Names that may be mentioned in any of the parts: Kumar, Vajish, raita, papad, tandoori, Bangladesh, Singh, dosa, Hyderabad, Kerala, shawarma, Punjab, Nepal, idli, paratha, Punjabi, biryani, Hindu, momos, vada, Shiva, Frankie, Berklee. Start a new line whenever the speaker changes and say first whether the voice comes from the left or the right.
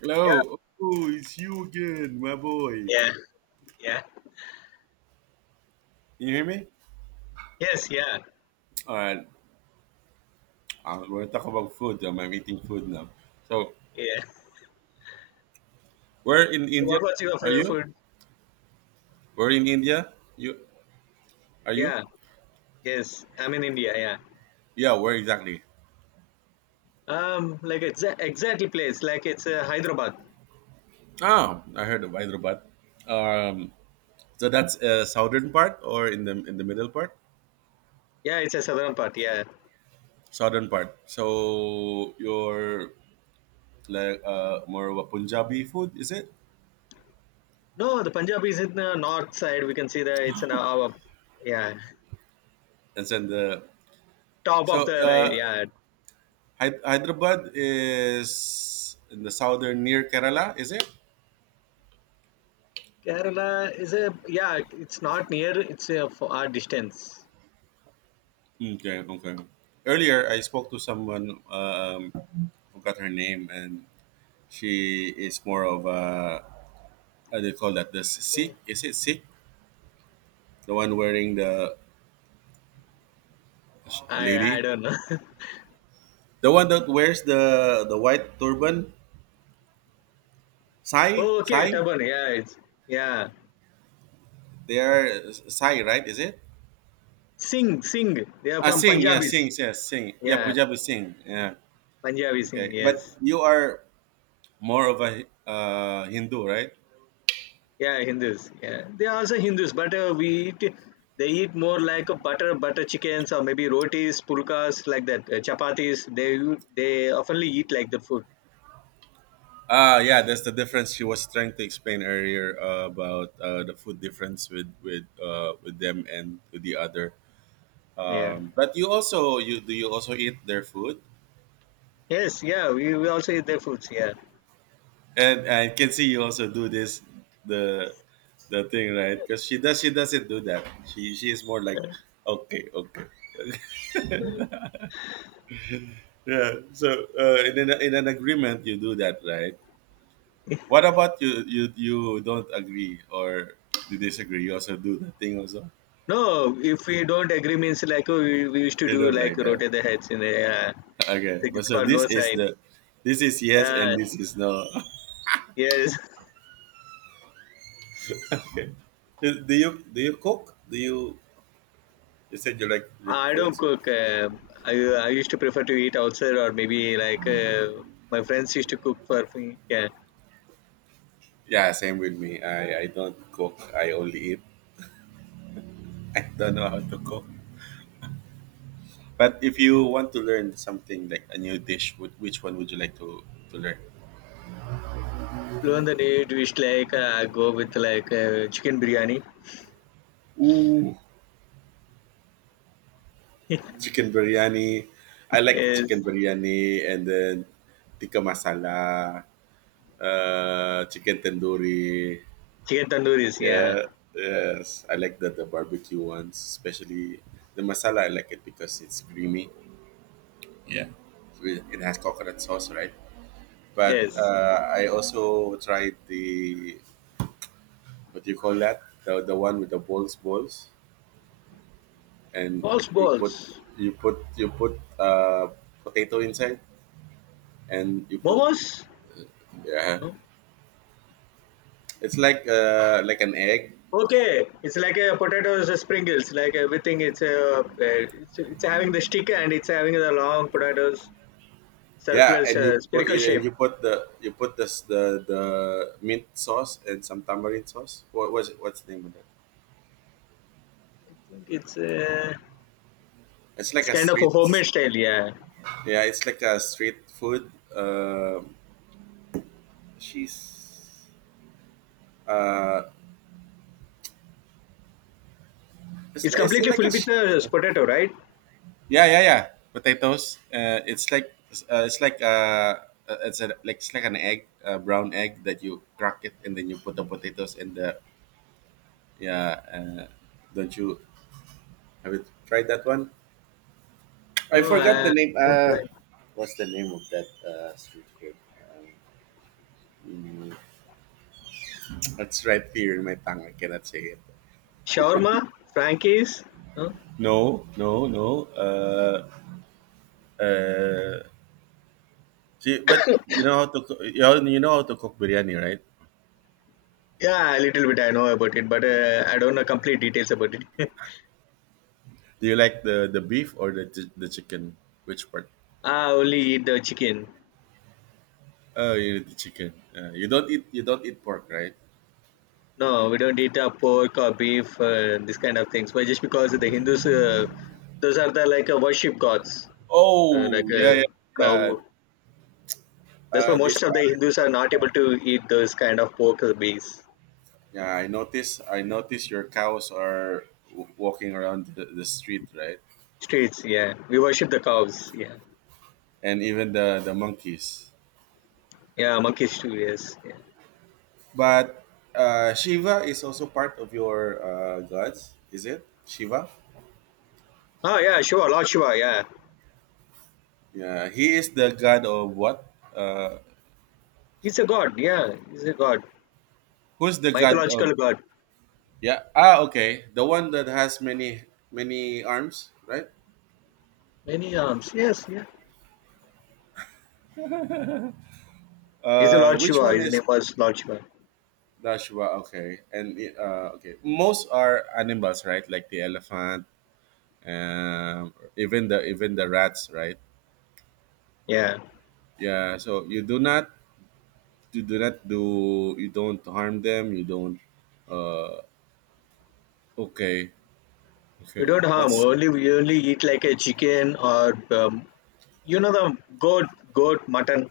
right: Hello. Oh, it's you again, my boy.
left: Yeah, yeah.
right: Can you hear me?
left: Yes, yeah,
right: All right. We're talking about food. I'm eating food now. So,
left: yeah.
right: where in
left: So
right: India
left: what was your
right: are
left: favorite
right: you?
left: food?
right: Where in India? You are you?
left: Yeah, yes. I'm in India, yeah.
right: Yeah, where exactly?
left: Like exactly place, like it's Hyderabad.
right: Oh, I heard of Hyderabad. Um, so that's southern part or in the middle part?
left: Yeah, it's a southern part, yeah.
right: Southern part. So you're like more of a Punjabi food, is it?
left: No, the Punjab is in the north side. We can see that it's an our, yeah,
right: And then the
left: top of
right: so
left: the right, yeah.
right: Hy- Hyderabad is in the southern near Kerala, is it?
left: Kerala is a, yeah, it's not near, it's a far distance.
right: Okay, okay. Earlier, I spoke to someone, forgot her name, and she is more of a, how do you call that? The Sikh?
left: Okay.
right: Is it Sikh? The one wearing the
left: I
right: lady?
left: don't know.
right: The one that wears the white turban? Sai?
left: Oh, okay,
right: Sai?
left: Taban, yeah, it's, yeah.
right: They are Sai, right? Is it?
left: Singh, they are
right: Ah,
left: from
right: Singh, yeah,
left: Punjabis.
right: Singh, yeah, Singh. Yeah,
left: Yeah,
right: Punjabi Singh, yeah.
left: Punjabi Singh,
right: Okay, but
left: yes.
right: you are more of a Hindu, right?
left: Yeah, Hindus. Yeah, they are also Hindus, but we eat. They eat more like a butter chickens or maybe rotis, pulkas like that. Chapatis. They oftenly eat like the food.
right: Ah, yeah, that's the difference she was trying to explain earlier about the food difference with with them and with the other.
left: Yeah.
right: But you also you do you also eat their food,
left: Yes. Yeah. We also eat their foods. Yeah.
right: and I can see you also do this the the thing right because she does she doesn't do that. She is more like okay okay yeah. So in an agreement you do that right. What about you? You don't agree or you disagree? You also do the thing also.
left: No, if we don't agree means like oh, we used to
right: You
left: do
right: don't
left: like
right: like that.
left: rotate the heads in the yeah.
right: Okay, but
left: It's
right: so
left: called no
right: this is
left: sign.
right: the, this is yes
left: Uh,
right: and this is no.
left: yes.
right: Okay. Do you do you cook? Do you? You said you like
left: I
right: food.
left: don't
right: So.
left: cook. I used to prefer to eat outside or maybe like my friends used to cook for me. Yeah.
right: Yeah, same with me. I don't cook. I only eat. I don't know how to cook. But if you want to learn something like a new dish, would which one would you like to learn?
left: On the new dish like I go with like chicken biryani.
right: Ooh, chicken biryani. I like
left: Yes.
right: chicken biryani and then tikka masala, chicken tandoori.
left: Chicken tandoori's. Yeah.
right: Yeah, yes, I like the barbecue ones, especially the masala. I like it because it's creamy. With- it has coconut sauce, right? But
left: Yes.
right: I also tried the what do you call that? The one with the balls, balls, and
left: Balls,
right: you put
left: balls.
right: you put potato inside, and you put
left: Momos.
right: yeah.
left: No?
right: It's like like an egg.
left: Okay. It's like a potatoes sprinkles. Like everything. It's it's having the stick and it's having the long potatoes circular
right: Yeah, and
left: spherical shape. I
right: you put this the mint sauce and some tamarind sauce. What was it? What's the name of that?
left: think
right: It's like
left: it's
right: a
left: kind of a
right: street.
left: homemade style. Yeah.
right: Yeah, it's like a street food. She's uh,
left: It's
right: it's
left: completely
right: like a
left: filled with
right: sh-
left: potato, right?
right: yeah yeah yeah potatoes. It's like it's like it's a, like it's like an egg, a brown egg that you crack it and then you put the potatoes in the yeah. Don't you have you tried that one? I
left: No,
right: forgot the
left: I,
right: name.
left: I'm trying.
right: What's the name of that street food? Mm, it's right here in my tongue. I cannot say it.
left: Shawarma, Frankie's. No?
right: No, no, no. Uh, See, but you know how to coo- you know how to cook biryani, right?
left: Yeah, a little bit I know about it, but I don't know complete details about it.
right: Do you like the beef or the chi- the chicken? Which part?
left: I only eat the chicken.
right: Oh, you eat the chicken. You don't eat you don't eat pork, right?
left: No, we don't eat pork or beef, this kind of things. But just because the Hindus, those are the like worship gods, uh,
right: Oh,
left: like
right: yeah,
left: uh,
right: yeah, yeah.
left: cow. That's why most
right: These
left: of the
right: are.
left: Hindus are not able to eat those kind of pork or beef.
right: Yeah, I notice. I notice your cows are w- walking around the street, right?
left: Streets, yeah. We worship the cows, yeah.
right: And even the monkeys.
left: Yeah, monkeys too, yes, yeah.
right: But Shiva is also part of your gods, is it? Shiva.
left: Ah, yeah, Shiva, Lord Shiva, yeah.
right: Yeah, he is the god of what? Uh,
left: He's a god, yeah. He's a god.
right: Who's the god of?
left: Mythological god.
right: Yeah. Ah, okay. The one that has many many arms, right?
left: Many arms. Yes, yeah. He's a Lord
right: Which
left: Shiva.
right: one
left: His name
right: is
left: was Lord Shiva.
right: the Shiva? Okay, and okay. Most are animals, right? Like the elephant, even the rats right
left: Yeah.
right: yeah so you do not do you don't harm them you don't uh okay
left: We
right: okay
left: don't harm.
right: that's
left: Only we only eat like a chicken or you know the goat, mutton.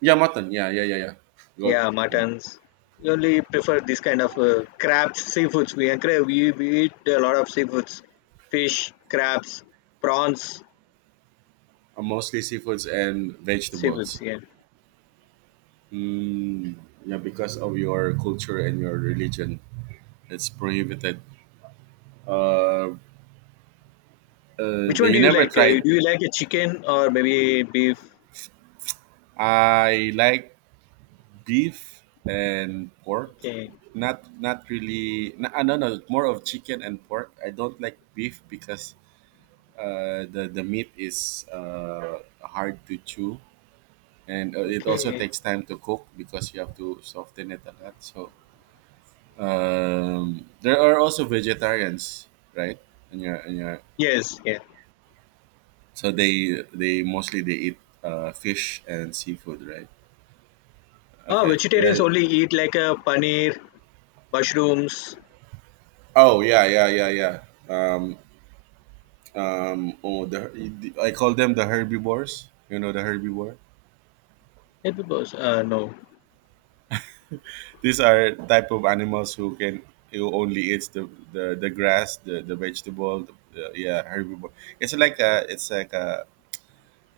right: yeah mutton yeah yeah yeah yeah good.
left: Yeah,
right: um,
left: muttons. We only prefer this kind of crabs, seafoods. We encourage. We eat a lot of seafoods, fish, crabs, prawns,
right: Mostly seafoods and
left: seafoods.
right: vegetables
left: Yeah.
right: mm, yeah because of your culture and your religion it's prohibited uh,
left: Which
right: but
left: one do
right: you
left: you
right: never
left: like? Do
right: tried.
left: you like a chicken or maybe beef?
right: I like beef and pork.
left: Okay.
right: Not not really. No, no, no. More of chicken and pork. I don't like beef because the meat is hard to chew, and it also
left: Mm,
right: takes time to cook because you have to soften it a lot. So there are also vegetarians, right? And your
left: yes, yeah.
right: so they mostly they eat fish and seafood, right?
left: Ah,
right: Okay.
left: vegetarians
right: Yeah.
left: only eat like a paneer, mushrooms.
right: Oh yeah yeah yeah yeah. Um, oh the I call them the herbivores you know the herbivore.
left: Hey, peoples, uh, no.
right: These are type of animals who can who only eats the grass the vegetable the- yeah herbivore. It's like a it's like a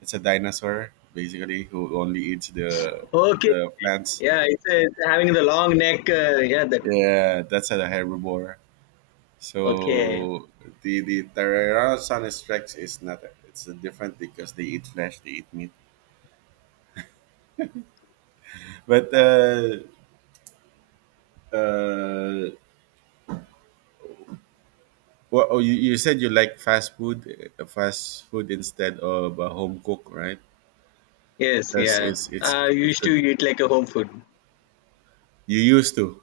right: it's a dinosaur basically who only eats
left: Okay.
right: the plants
left: Yeah, it's having the long neck. Yeah, that.
right: yeah that's a herbivore.
left: Okay.
right: So the tyrannosaurus rex is not it's different because they eat flesh they eat meat but uh well, oh, you said you like fast food instead of home cook, right?
left: Yes,
right: Because
left: yeah.
right: it's it's
left: Uh,
right: it's
left: used to
right: good.
left: eat like a home food.
right: You used to.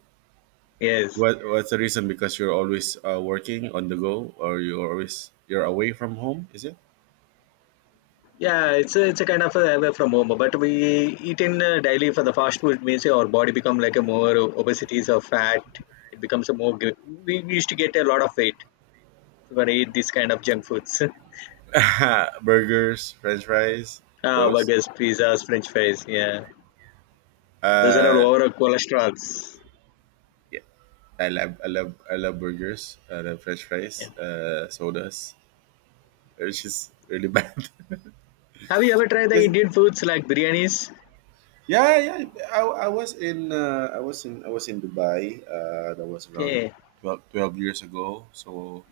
left: Yes.
right: What what's the reason? Because you're always working on the go, or you're always you're away from home. Is it
left: Yeah, it's a kind of a away from home, but we eat in daily for the fast food means our body become like a more obesities or fat. It becomes a more. We used to get a lot of weight when we eat this kind of junk foods.
right: burgers, French fries,
left: Ah,
right: those?
left: burgers, pizzas, French fries. Yeah, those are all
right: Uh,
left: over cholesterols.
right: yeah, I love burgers. I love French
left: Yeah.
right: fries, sodas, which is really bad.
left: Have you ever tried the
right: Because
left: Indian foods like biryanis?
right: yeah, yeah. I, I was in I was in I was in Dubai. That was around
left: Okay.
right: 12 12 years ago. So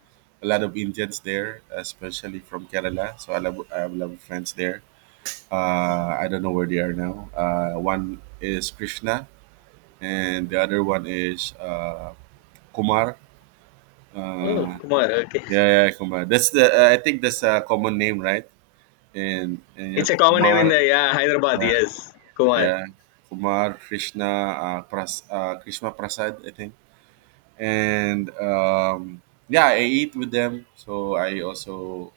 right: a lot of Indians there, especially from Kerala. So I have a lot of friends there. I don't know where they are now. One is Krishna, and the other one is Kumar.
left: Oh,
right: Uh,
left: Kumar. Okay,
right: yeah, yeah, Kumar. That's the I think that's a common name, right? And you
left: it's
right: have
left: a common name in
right: Kumar.
left: the yeah Hyderabad.
right: uh,
left: Yes, Kumar.
right: Yeah, Kumar, Krishna, Krishna Prasad, I think, and yeah, I eat with them. So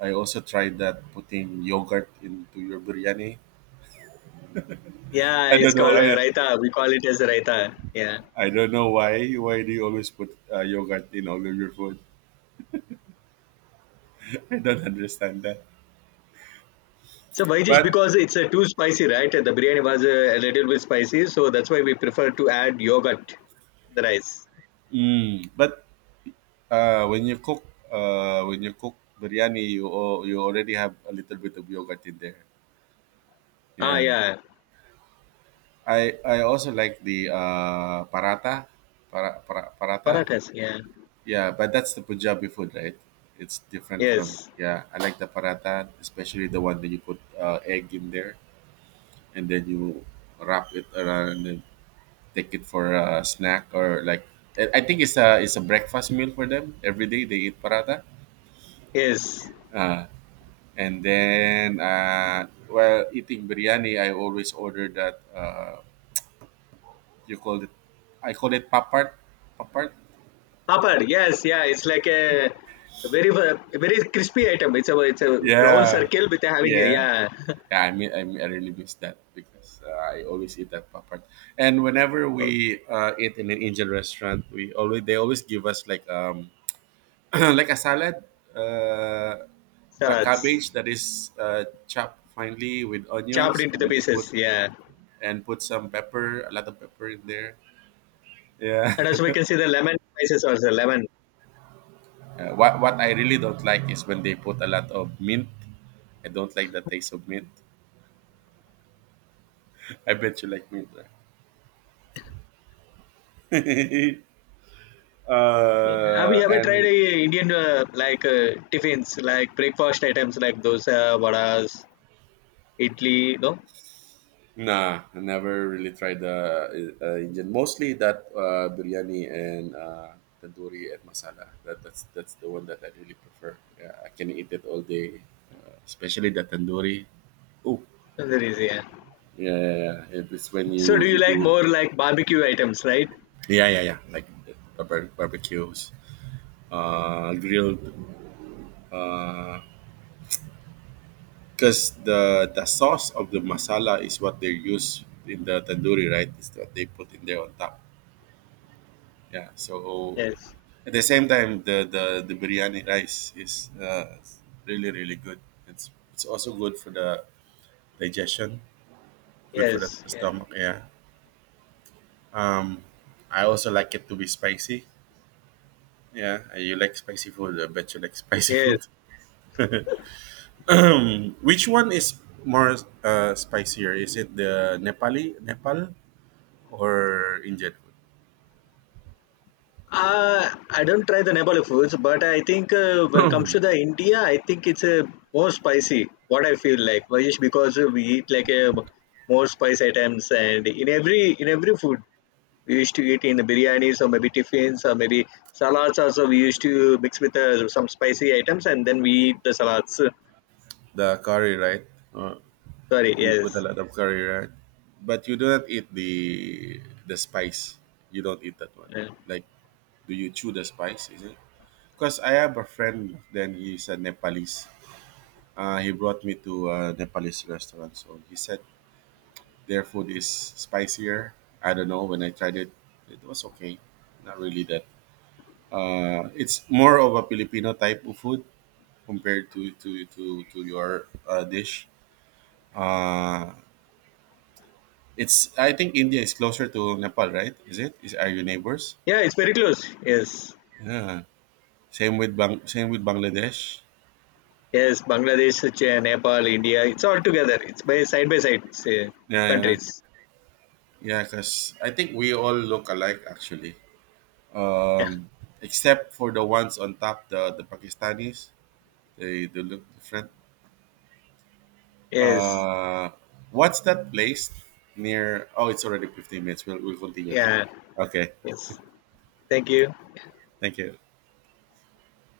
right: I also tried that putting yogurt into your biryani.
left: Yeah,
right: I
left: it's
right: don't know.
left: called raita. We call it as raita. Yeah.
right: I don't know why. Why do you always put yogurt in all of your food? I don't understand that.
left: So Vajish,
right: But
left: because it's too spicy, right? The biryani was a little bit spicy, so that's why we prefer to add yogurt in the rice.
right: but when you cook biryani, you al- you already have a little bit of yogurt in there.
left: Ah,
right: Yeah.
left: yeah.
right: I also like the paratha, paratha.
left: Parathas. Yeah.
right: Yeah, but that's the Punjabi food, right? It's different from
left: Yes.
right: yeah. I like the paratha, especially the one that you put egg in there and then you wrap it around and take it for a snack or like I think it's a breakfast meal for them. Every day they eat paratha.
left: Yes.
right: Uh, and then while eating biryani, I always order that you call it I call it papart, papart.
left: Papad, yes, yeah, it's like a very very crispy item. It's a round
right: Yeah,
left: circle with a having a
right: yeah.
left: yeah.
right: Yeah, I mean, I really miss that because I always eat that popcorn. And whenever we eat in an Indian restaurant, we always they always give us like like a salad, uh, a
left: Salads
right: cabbage that is chopped finely with
left: chopped
right: onions,
left: into the
right: and they put
left: pieces. Yeah,
right: and put some pepper, a lot of pepper in there. Yeah.
left: and also we can see the lemon spices also lemon.
right: What what I really don't like is when they put a lot of mint. I don't like the taste of mint. I bet you like mint. Right?
left: Yeah. Have you ever tried
right: And
left: a Indian like tiffins like breakfast items like dosa, vadas, idli? No,
right: nah, I never really tried the Indian. Mostly that biryani and tandoori and masala. That's the one that I really prefer. Yeah, I can eat it all day, especially the tandoori. Oh,
left: there is yeah.
right: yeah, yeah, yeah. It- it's when
left: So do
right: you
left: you
right: you do,
left: like more like barbecue items, right?
right: yeah, yeah, yeah. Like barbe- barbecues, grilled. Because the sauce of the masala is what they use in the tandoori, right? Is what they put in there on top. Yeah, so
left: Yes,
right: at the same time, the biryani rice is really really good. It's also good for the digestion, good for the
left: yes, yeah.
right: stomach. Yeah. Um, I also like it to be spicy. Yeah, you like spicy food. I bet you like spicy
left: Yes.
right: food. Which one is more spicier? Is it the Nepali Nepal or Indian food?
left: I don't try the Nepali foods, but I think when it comes to the India, I think it's more spicy. What I feel like, Vajesh, because we eat like a more spice items, and in every food we used to eat in the biryanis or maybe tiffins or maybe salads. Also, we used to mix with some spicy items, and then we eat the salads.
right: The curry, right? Uh,
left: Sorry,
right: You put a
left: yes,
right: lot of curry, right? But you do not eat the spice. You don't eat that one.
left: yeah.
right: Like, do you chew the spice? Is it? Because I have a friend. Then he's a Nepalese. He brought me to a Nepalese restaurant. So he said their food is spicier. I don't know. When I tried it, it was okay. Not really that. It's more of a Filipino type of food compared to to your dish. Uh, It's I think India is closer to Nepal, right? Is it? Is are you neighbors?
left: Yeah, it's very close. Yes,
right: Yeah. Same with Bangladesh.
left: yes, Bangladesh, Nepal, India, it's all together. It's by side say,
right: Yeah, yeah.
left: countries.
right: Yeah, because I think we all look alike actually. Um Except for the ones on top, the Pakistanis. They look different.
left: Yes.
right: Uh what's that place near oh it's already 15 minutes. We'll continue.
left: Yeah.
right: Okay.
left: Yes. Thank you.
right: Thank you.